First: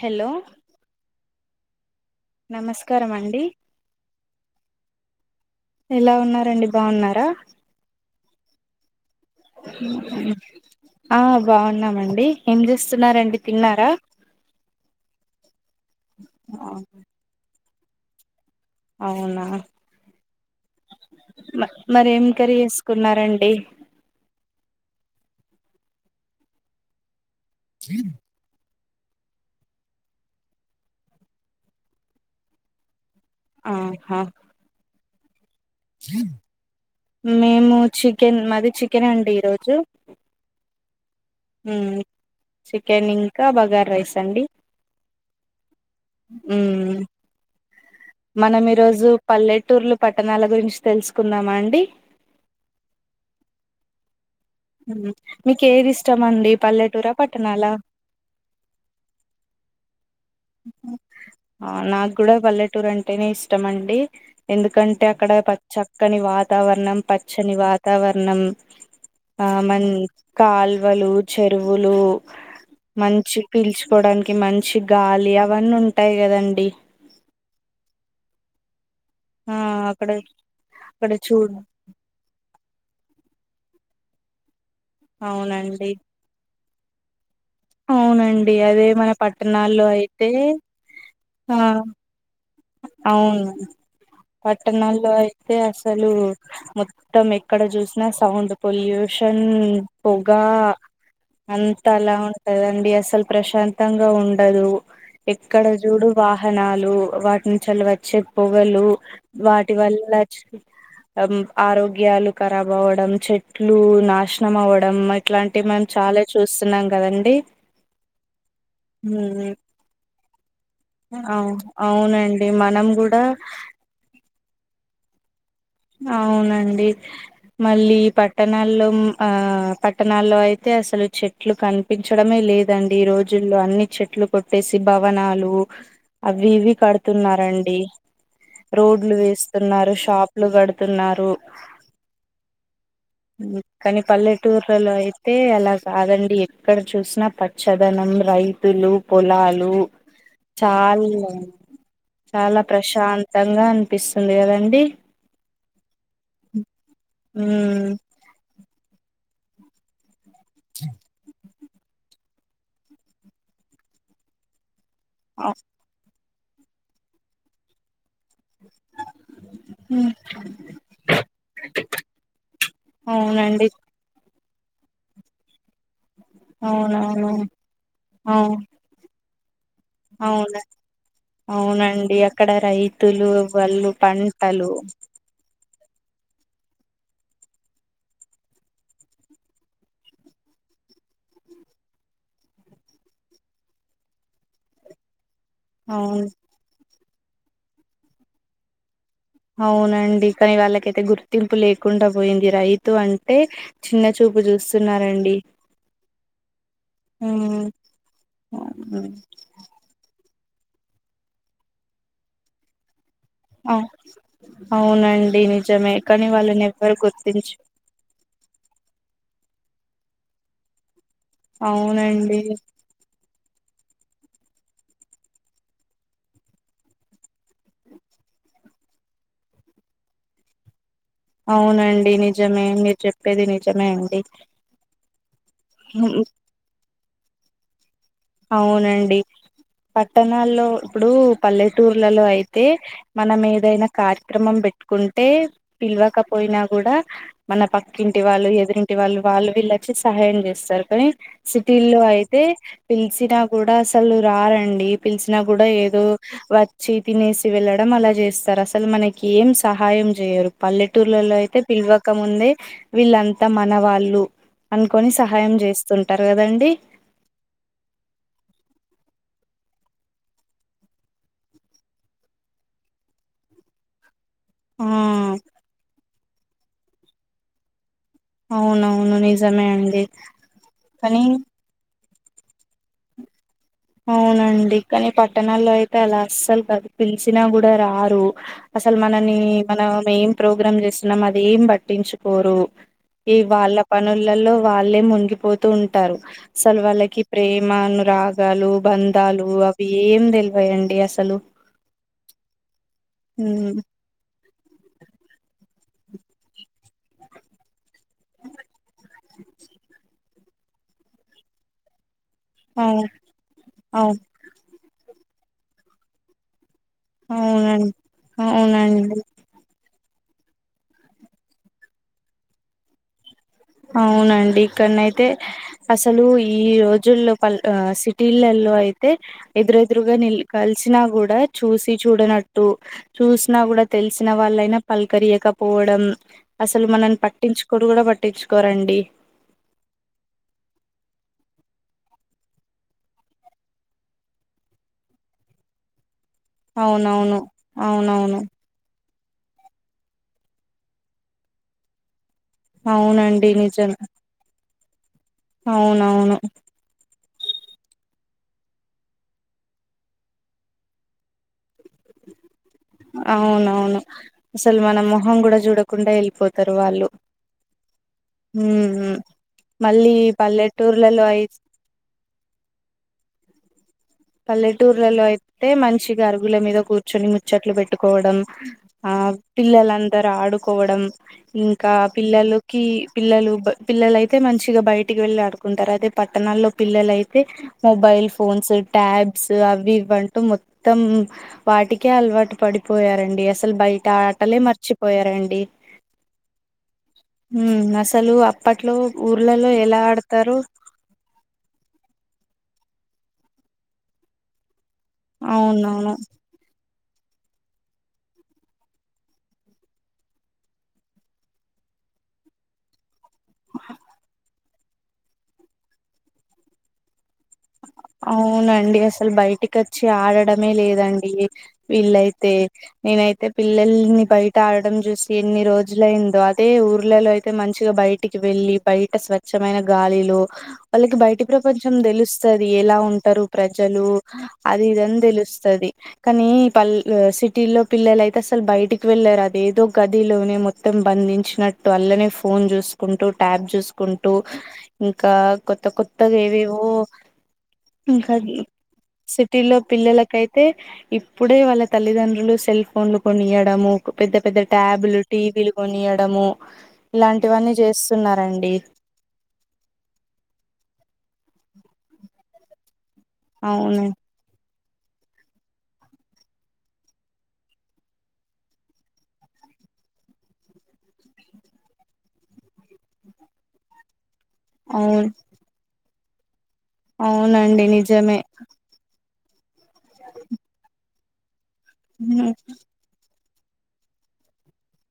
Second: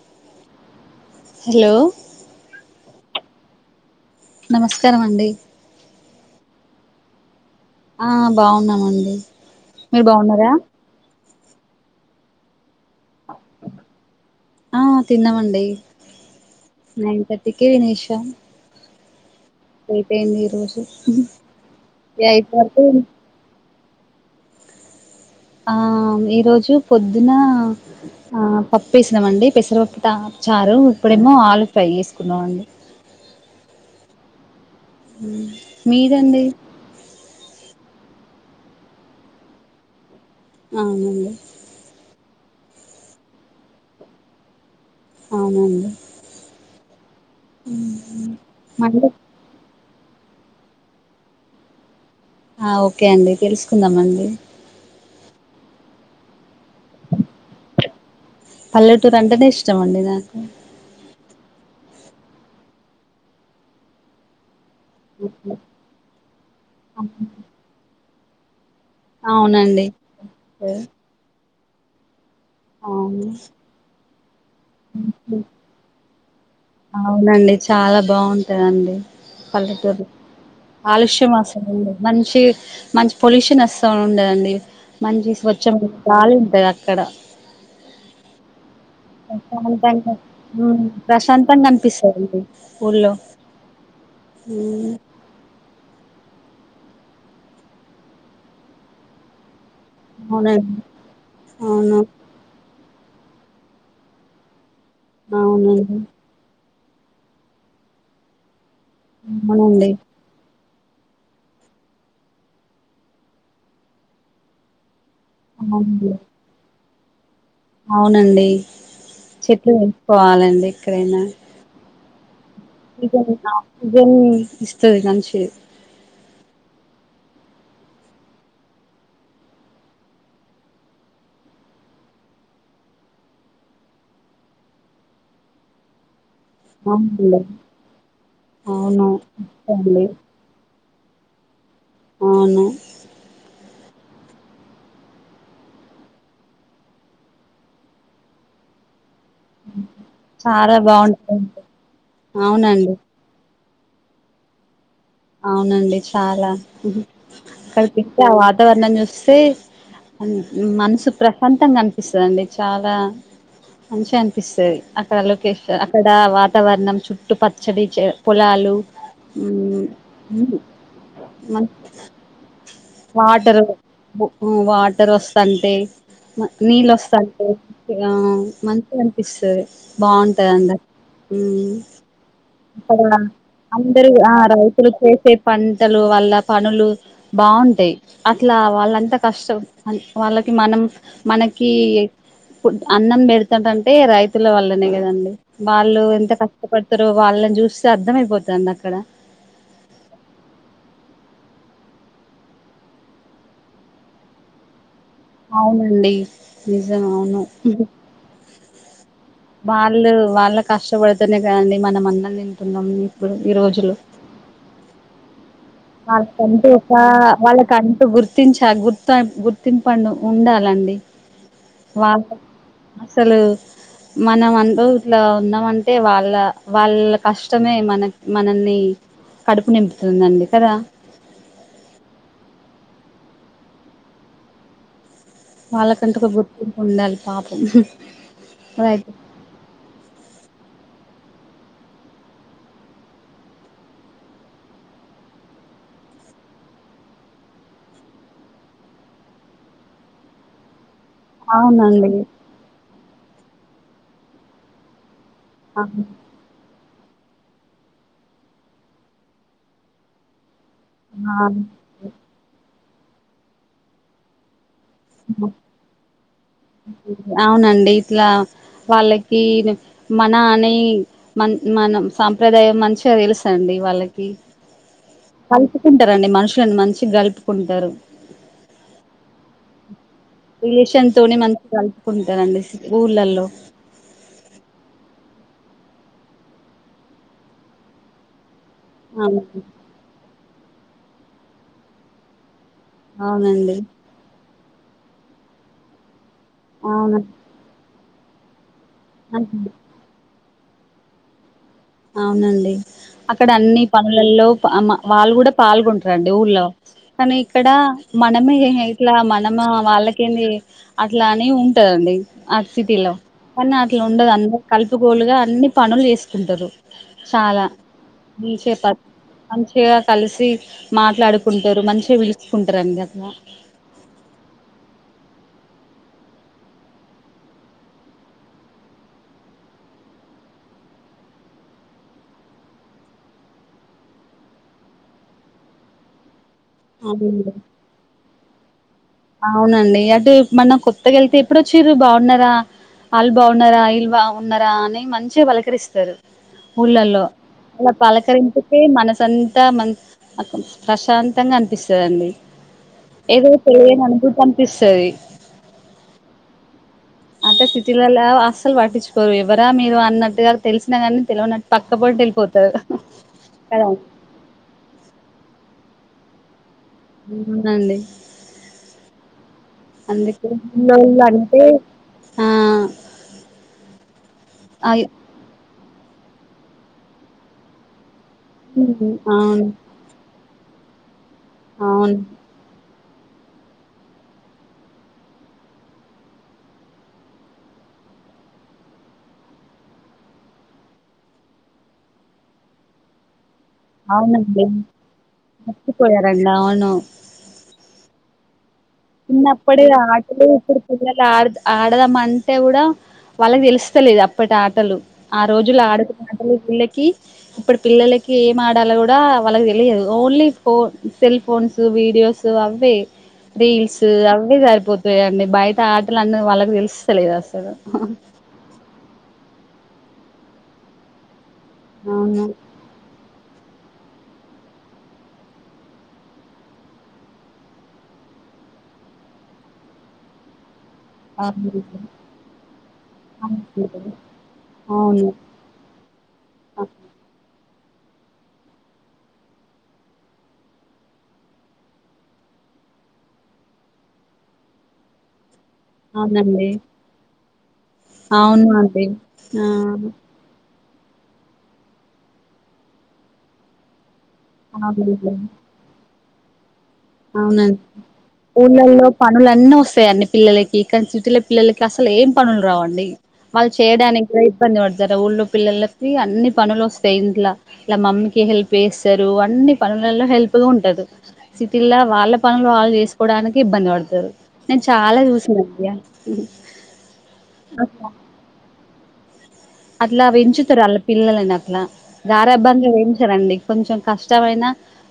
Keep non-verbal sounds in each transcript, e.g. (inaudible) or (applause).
Hello hello నమస్కారమండి నమస్కారం అండి ఎలా ఉన్నారండి బాగున్నారా ఆ బాగున్నామండి మీరు బాగున్నారా ఆ బాగున్నామండి ఏం చేస్ స్తున్నారండి తిన్నారా ఆ తిన్నామండి ఆ కే తినేష అవునా మ మరేం ఎయిట్ కరి వరకు చేసుకున్నారండి ఆ ఈరోజు పొద్దున ఆ పప్పేసినామండి పెసరపప్పు చారు ఇప్పుడేమో ఆలు ఫ్రై చేసుకున్నామండి ఆహా మ్ మేము చికెన్ మాది చికెన్ అండి ఈరోజు అ చికెన్ ఇంకా బగార్ రైస్ అండి అవునండి ఊ మనం మళ్ళీ ఈరోజు పల్లెటూర్లు పట్టణాల గురించి తెలుసుకుందామా అండి ఆ ఓకే అండి తెలుసుకుందమ్ అండి మీకు ఏది ఇష్టం అండి పల్లెటూరా పట్టణాల పల్లెటూరు అంటేనే ఇష్టం అండి నాకు నాకు కూడా పల్లెటూరు అంటేనే ఇష్టమండి ఎందుకంటే అక్కడ ప చక్కని వాతావరణం పచ్చని వాతావరణం ఆ మన అవునండి కాల్వలు చెరువులు మంచి అవును పీల్చుకోవడానికి మంచి గాలి అవన్నీ ఉంటాయి కదండి అవునండి చాలా బాగుంటాందండి ఆ పల్లెటూరులో అక్కడ అక్కడ కాలుష్యం చూడ్ వస్తుందండి మంచి మంచి పొల్యూషన్ వస్తు సౌండ్ ఉండదండి మంచి అవునండి స్వచ్ఛమ గల ఉంటది అక్కడ అవునండి అదే మన పట్టణాల్లో ప్రశాంతంగా అయితే ఉమ్ ఆ ప్రశాంతంగా అనిపిస్తదండి ఊళ్ళో అవును ఉమ్ పట్టణాల్లో అయితే అసలు మొత్తం ఎక్కడ చూసినా సౌండ్ పొల్యూషన్ పొగ అవునండి అంతా అవును అలా ఉంటదండి అసలు ప్రశాంతంగా ఉండదు ఎక్కడ అవునండి చూడు వాహనాలు వాటి నుచలి వచ్చే పొగలు వాటి అవునండి వల్ల ఆరోగ్యాలు కరబ్ అవడం చెట్లు నాశనం అవడం ఇట్లాంటివి మనం అవునండి చాలా చూస్తున్నాం కదండి అవునండి ఉమ్, చెట్లు వేసుకోవాలండి ఎక్కడైనా అవు అవునండి మనం కూడా జన్ ఆక్సిజన్ ఇస్తుది మంచి అవునండి మళ్ళీ పట్టణాల్లో ఆ పట్టణాల్లో అయితే అతే అసలు చెట్లు కనిపించడమే లేదండి రోజుల్లో అన్ని చెట్లు కొట్టేసి భవనాలు అవి ఇవి అవునండి కడుతున్నారండి అవును రోడ్లు వేస్తున్నారు ఇస్తదండి. షాప్ డుతున్నారు అవును కానీ పల్లెటూర్లలో అయితే అలా కాదండి ఎక్కడ చూసినా పచ్చదనం రైతులు పొలాలు చాలా చాలా అవునండి ప్రశాంతంగా అనిపిస్తుంది కదండి అవునండి చాలా అక్కడి ఉమ్ తిస్తే ఆ వాతావరణం చూస్తే మనసు ప్రశాంతంగా అనిపిస్తుందిండి చాలా మంచిగా అనిపిస్తుంది అక్కడ లోకే అక్కడ వాతావరణం చుట్టు పచ్చడి పొలాలు మ వాటరు అవునండి వాటర్ వస్తంటే నీళ్ళు అవునవును వస్తాంటే అవు మంచి అ ఇస్త బాగుంటాయి అవును అంద అవునండి అక్కడ అక్క రైతులు వాళ్ళు అందరు ఆ పంటలు రైతులు చేసే పంటలు వాళ్ళ పనులు బాగుంటాయి అట్లా వాళ్ళంత కష్టం వాళ్ళకి మనం మనకి ప్పు అన్నం పెడతుాంటంటే రైతుల వాళ్లనే కదండి వాళ్ళు అవును ఎంత కష్టపడుతారు వాళ్ళని చూస్తే అర్థమయిపోతడి అక్కడ అవునండి కానీ వాళ్ళకైతే గుర్తింపు లేకుండా పోయింది రైతు అంటే చిన్న చూపు చూస్తు అవునండి నిజము అవును ఉ ఉమ్ వాళ్ళు వాళ్ళ కష్టపడుతేనే కదండి మనం అన్నం తింటున్నాం ఇప్పుడు ఈ ఆ రోజులో అవునండి నిజ వాళ్ళకంటూ ఒక వాళ్ళకంటూ గుర్తించలి గుర్తు గుర్తు తిం పండు ఉండాలండి వాళ్ళకు అవునండి అసలు మనం అంటూ ఇట్లా ఉన్నాంమంటే వాళ్ళ వాళ్ళ కష్టమే మన మనల్ని కి కడుపు నింపుతుందండి కదా అవునండి నిజమే మీరు చెప్పేది నిజమే అండి ఉమ్, వాళ్ళకంటూ ఒక గుర్తింపు ఉండాలి పాపం రైట్ అవునండి పట్టణాల్లో ఇప్పుడు పల్లెటూర్లలో అయితే మనం ఏదైనా కార్యక్రమం పెట్టుకుంటే పిలవకపోయినా కూడా మన పక్కింటి వాళ్ళు ఎదురింటి వాళ్ళు వాళ్ళు వీళ్ళొచ్చి సహాయం చేస్తారు కానీ సిటీల్లో అవునండి అయితే పిలిచినా కూడా అసలు రారండి పిలిసినా కూడా ఏదో అవును. వత్ వచ్చి తినేసి వెళ్ళడం అలా చేస్తారు అసలు మనకి ఏం సహాయం చేయరు పల్లెటూర్లలో ఆ! అయితే పిలవకముందే వీళ్ళంతా మనవాళ్ళు అనుకొని సహాయం చేస్తుంటారు కదండి అవునండి ఇట్లా వాళ్ళకి మన అనే మన్ మనం సాంప్రదాయం మంచిగా తెలుసది అండి వాళ్ళకి ఆ కలుపుకుంటారండి మనుషులని మంచిగా కలుపుకుంటారు అవునువును నిజమే అండి రిలేషన్ కానీ తోని మంచిగా కలుపుకుంటారండి సి ఊర్లల్లో అవునండి కానీ పట్టణాల్లో అయితే అలా అస్సలు కాదు పిలిచినా కూడా రారు అసలు మనని అవును మనం ఏం ప్రోగ్రామ్ చేస్తున్నాం అది ఏం పట్టించుకోరు ఈ అవునండి వాళ్ళ పనుల్లలో వాళ్ళే మునిగిపోతూ ఉంటారు అసలు అవును వాళ్ళకి ప్రేమనురాగాలు బంధాలు అవి ఏం తెలు ఏ వండి అసలు అవునండి అక్కడ అవును అన్ని పనులల్లో ఆ మా వాళ్ళు కూడా పాల్గొంటారండి ఊళ్లో కానీ ఇక్కడ మనమే ఇట్లా మన మా వాళ్ళకు ఏంది అట్లా అని ఉంటదండి ఆ అవు సిటీలో కానీ అట్లా అవు ఉండదు అందరు కలుపుకోలుగా అన్ని పనులు ఏసుకుంటారు చాలా అవునండి పిచే పద్ అవునండి మంచిగా కలిసి మాట్లాడుకుంటారు మంచిగా విలుచకుంటారనీ గట్లా అవునండి ఇక్కడనైతే అసలు ఈ రోజుల్లో పల్ సిటీలలో లు అయితే ఎదురుదురుగా నిల్ కలిసిన కూడా చూసి చూడనట్టు చూసిన కూడా తెలిసిన వాళ్ళైనా పలకరియకపోవడం అసలు మనల్ని అవునండి పట్టించుకోరు కూడా పట్టించుకోరండి అవునండి అటు మన కొత్తగా అయితే ఎప్పుడు వచ్చిర్రు బాగున్నారా? అల్ బాగున్నారా ఇల్ బాగా ఉన్నారా? అని మంచిగా పలకరిస్తారు ఊళ్ళల్లో అవునవును అలా అవునవును పలకరింపుకే మనసు అంతా మ (unintelligible) ప్రశాంతంగా అనిపిస్తుందండి అవునండి నిజమే పంపిస్తది అవునవును వ అస్సలు పట్టించుకోరు ఎవరా మీరు అన్నట్టుగా తెలిసినా కాగానీ తెలినట్టు పక్కపోడి వెళ్ళిపోతారు కదా అవునవును అసలు మన మొహం కూడా చూడకుండా వెళ్ళిపోత్ తరు వళ్ళు అవునండి ఉహు మళ్ళీ అందుకే ఊళ్ళోళ్ళు పల్లెటూర్లలో అయి అంటే ఆ అయి పల్లెటూర్లలో అయితే మంచి గ అరుగుల మీద కూర్చొని ముచ్చట్లు పెట్టుకోవడం ఆ హ్మ్. అవును పిల్లలందర ఆడుకోవడం ఇంకా అవును పిల్లకి పిల్లలు బ పిల్లలయితే మంచిగా బయటికి వెళ్లి ఆడుకుంటారు అదే పట్టణాల్లో పిల్లలయితే మొబైల్ ఎల్ ఫోన్స్ ట్యాబ్స్ అవి ఇవి అంటూ మొత్తం వాటికే అలవాటు పడిపోయారండి అస్ అసలు బయట ఆటలే అవునండి. మర్చిపోయారండి మర్చిపోయారండి. అవును. ఉ అసలు అప్ చిన్నప్పుడే ఆటలు ఇప్పుడు పిల్లలు ఆడ ఆడదాం అంటే కూడా వాళ్ళకి తెలుస్తలేదు అప్పటి ఆటలు ఆ రోజులు అవునవును ఆడుకున్న ఆటలు వీళ్ళకి ఇప్పుడు పిల్లలకి ఏం ఆడాలో కూడా వాళ్ళకి తెలియదు ఓన్లీ ఫో సెల్ ఫోన్స్ వీడియో యోస్ అవ్వే రీల్స్ అవే సరిపోతాయిండి బయట ఆటలు అన్నది వాళ్ళకి తెలుస్తలేదా అస్ అవునండి అసలు బయటికి వచ్చి ఆడడమే లేదండి విల్ అవును. అయితే నేనైతే పిల్లల్ని బయట ఆడడం చూసి ఎన్ని రోజులైందో అదే ఊర్లలో అయితే మంచిగా బయటికి వెళ్ లి బయట స్వమైన గాలిలు వాళ్ళకి బయటి అవునండి. ప్రపంచం తెలుస్ ఎలా ఉంటారు ప్రజలు అవును. అది ఇది అని అవును. తెలుస్తుంది కానీ పల్ ఆ సిట్ టిల్లో పిల్లల అయితే అసలు బయటికి వెళ్లారు అది ఏదో గదిలోనే మొత్తం బంధించినట్టు అల్లనే ఫోన్ ఫోన్ చూసుకుంటూ ట్యాబ్ చూసుకుంటూ ఇంకా కొత్త కొత్తగా అవునండి. ఏవేవో ఇంకా అన్ అవును అండి. సిటీ ఆ! లో పిల్లలకైతే ఇప్పుడే వాళ్ళ తల్లిదండ్రులు సెల్ ఫోన్లు కొనియడము కో పెద్ద పెద్ద ట్యాబులు అవునండి. టీవీలు కొనియడము ఇలాంటివన్నీ అవునండి చేస్తున్నారండి ఊళ్ళలో పనులున్నీ వస్తాయి అన్నీ పిల్లలకి కానీ స్టిల పిల్లలకి అసలు ఏం పనులు రావండి వాళ్ళు అవును చేయడానికి ప్రయత్ ఇబ్బంది పడతారు ఊళ్ళో పిల్లలకి అన్ని పనులు వస్తాయి ఇంట్లా ఇలా మమ్మీకి హెల్ప్ చేస్తారు అన్ అన్ని పనులల్లో హెల్ప్ గా ఉండదు సిట్ టిల్లా వాళ్ళ పనులు వాళ్ళు చేసుకోవడానికి ఇబ్బంది పడతారు నేను చాలా అవును చూసిన అయ్యా ఉ అవునండి నిజమే అట్లా పెంచుతారు వాళ్ళ పిల్లలని అట్లా దారాభంగా వేయించరండి కొంచెం కష్టమైన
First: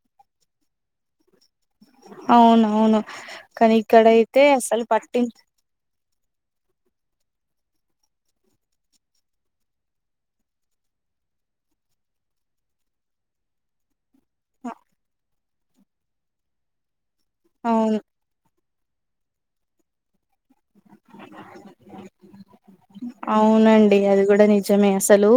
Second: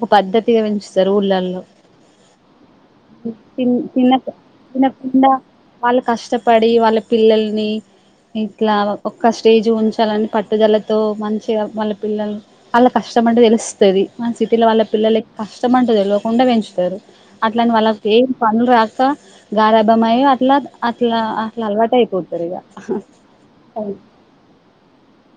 ఒక పద్ధతిగా పెంచుతారు ఊళ్ళల్లో అవునవును తిన్ కానీ తిన్ తిన్కా ఇక్కడైతే అసలు తినకుండా పట్టించు వాళ్ల కష్టపడి వాళ్ళ పిల్లల్ని ఇట్లా ఒక అప్ ఒక స్టేజ్ ఉంచాలని పట్టుదలతో మంచిగా వాళ్ళ పిల్లలు వాళ్ళ కష్టం అంటే తెలుస్తాది మన సిటీలో వాళ్ళ పిల్లల కి కష్టమంటే తెలవకుండా పెంచుతారు అట్లాంటి అవును వాళ్ళకి ఏం పనులు రాక క గారాభమై అట్లా అట్లా అట్లా అలవటు అయిపోతారు ఇగ డి అది కూడా నిజమే అసలు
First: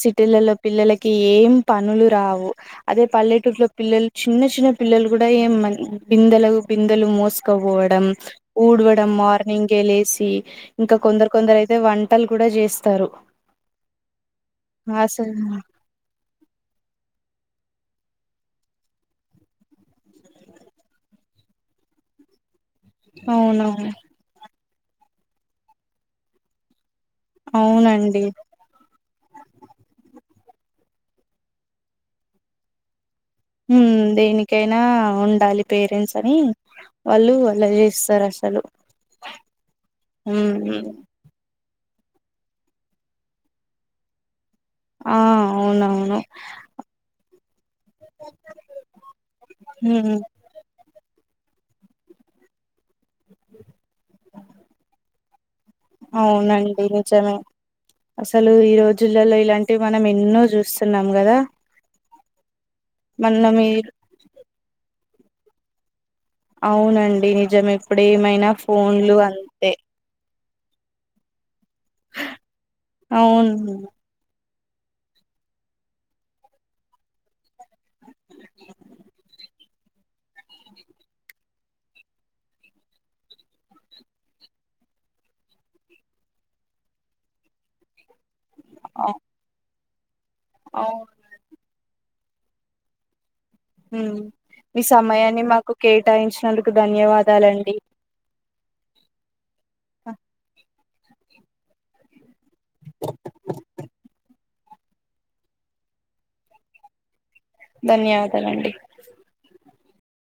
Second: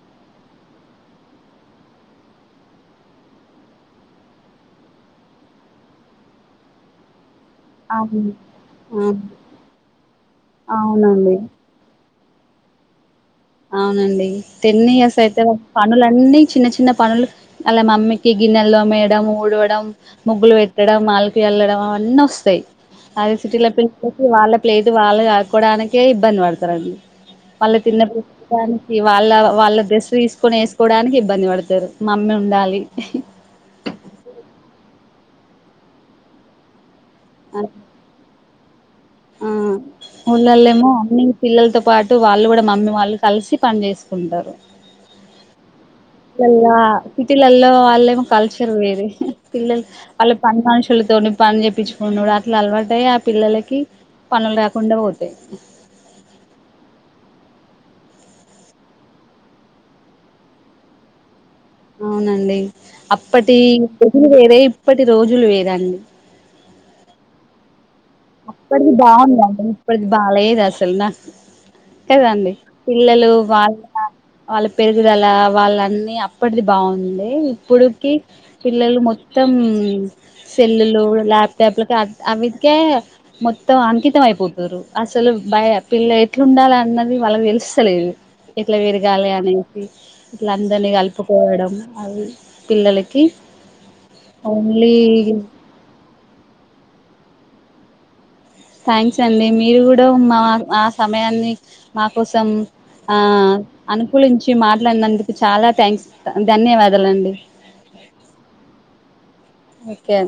సిటీలలో పిల్లలకి ఏం పనులు రావు అదే పల్లెటూరులో పిల్లలు చిన్న చిన్న చిన్న పిల్లలు కూడా ఏం మాన్ బిందలు బిందలు మోసి క పోవడం అవును ఉడవడం మార్నింగ్ ఏ లేసి ఇంకా కొందరు అవునండి కొందరైతే వయ్ వంటలు కూడా చేస్తారు అవునండి తెన్ని అస అసలు అయితే పనులన్నీ చిన్న చిన్న పనులు వాళ్ల మమ్మీకి గిన్నెలు తోమేయడం ఊడవడం ముగ్గులు పెట్టడం మాల్కు వెళ్ళడం అవన్నీ వస్తాయి అదే సిటీల పిల్ల అవునవును (unintelligible) వాళ్ళ ప్లేదు వాళ్ళు ఆక్కకోవడానికే ఇబ్బంది పడతారండి అవునండి దానికి వాళ్ళ వాళ్ళ డ్రెస్సు తీసుకొని వేసుకోవడానికి ఇబ్బంది పడతారు మమ్మీ ఉండాలి ఉం దేనికైనా ఉండాలి పేరెంట్స్ అని వాళ్ళు అ అలా చేస్తారు అసలు ఆ ఉమ్ ఉమ్. ఊళ్ళళేమో నీ పిల్లలతో పాటు వాళ్ళు కూడా మమ్మీ వాళ్ళు కలిసి పని చేేసుకుంటారు ఆ అవునవును లలా సిటీలల్లో వాళ్ళ ఏమో కల్చర్ వేరే పిల్లలు వాళ్ళ ఉమ్ పని మనుషులతో పని చేప్పిచ్చికునుడు అట్లా అలవాటయి ఆ పిల్లలకి పనులు రాకుండా పోతాయి అవునండి నిజమే అసలు ఈ రోజులలో ఇలాంటివి మనం ఎన్నో చూస్తున్నాం కదా అవునండి మన్న అప్పటి మీరు రోజులు వేరే ఇప్పటి రోజులు వేరండి అవునండి నిజమే అప్పటిది బాగుందంట ఇప్పుటది బాగాలే అసలు నా కదండి పిల్లలు అవును వాళ్ళ వాళ్ళ పెరుగుదల వాళ్ళన్ని అప్పటిది బాగుంది ఇప్పుడుకి పిల్లలు మొత్తం మొత్తం సెల్లులు ల్యాప్టాప్ల కే అవి కే మొత్తం అంకితం అయిపోతారు అసలు భయ పిల్ల ఎట్లుండాలి అన్నది వాళ్ళకి తెలుస్తలేదు ఇట్లా అవు పేరగాలి అనేసి ఇట్ల అందరినీ అవును కలుపుకోవడం అవి పిల్లలకి ఉం మీ ఓన్లీ సమయాన్ని మాకు కేటాయించినందుకు ధన్యవాదాలండి థ్యాంక్స్ అండి మీరు కూడా మా ఆ సమయాన్ని మాకు కోసం ఆ అనుకూలించ మాట్లాడినందుకు చాలా థ్యాంక్స్ ధన్యవాదాల అండి ధన్యవాదాలండి ఓకే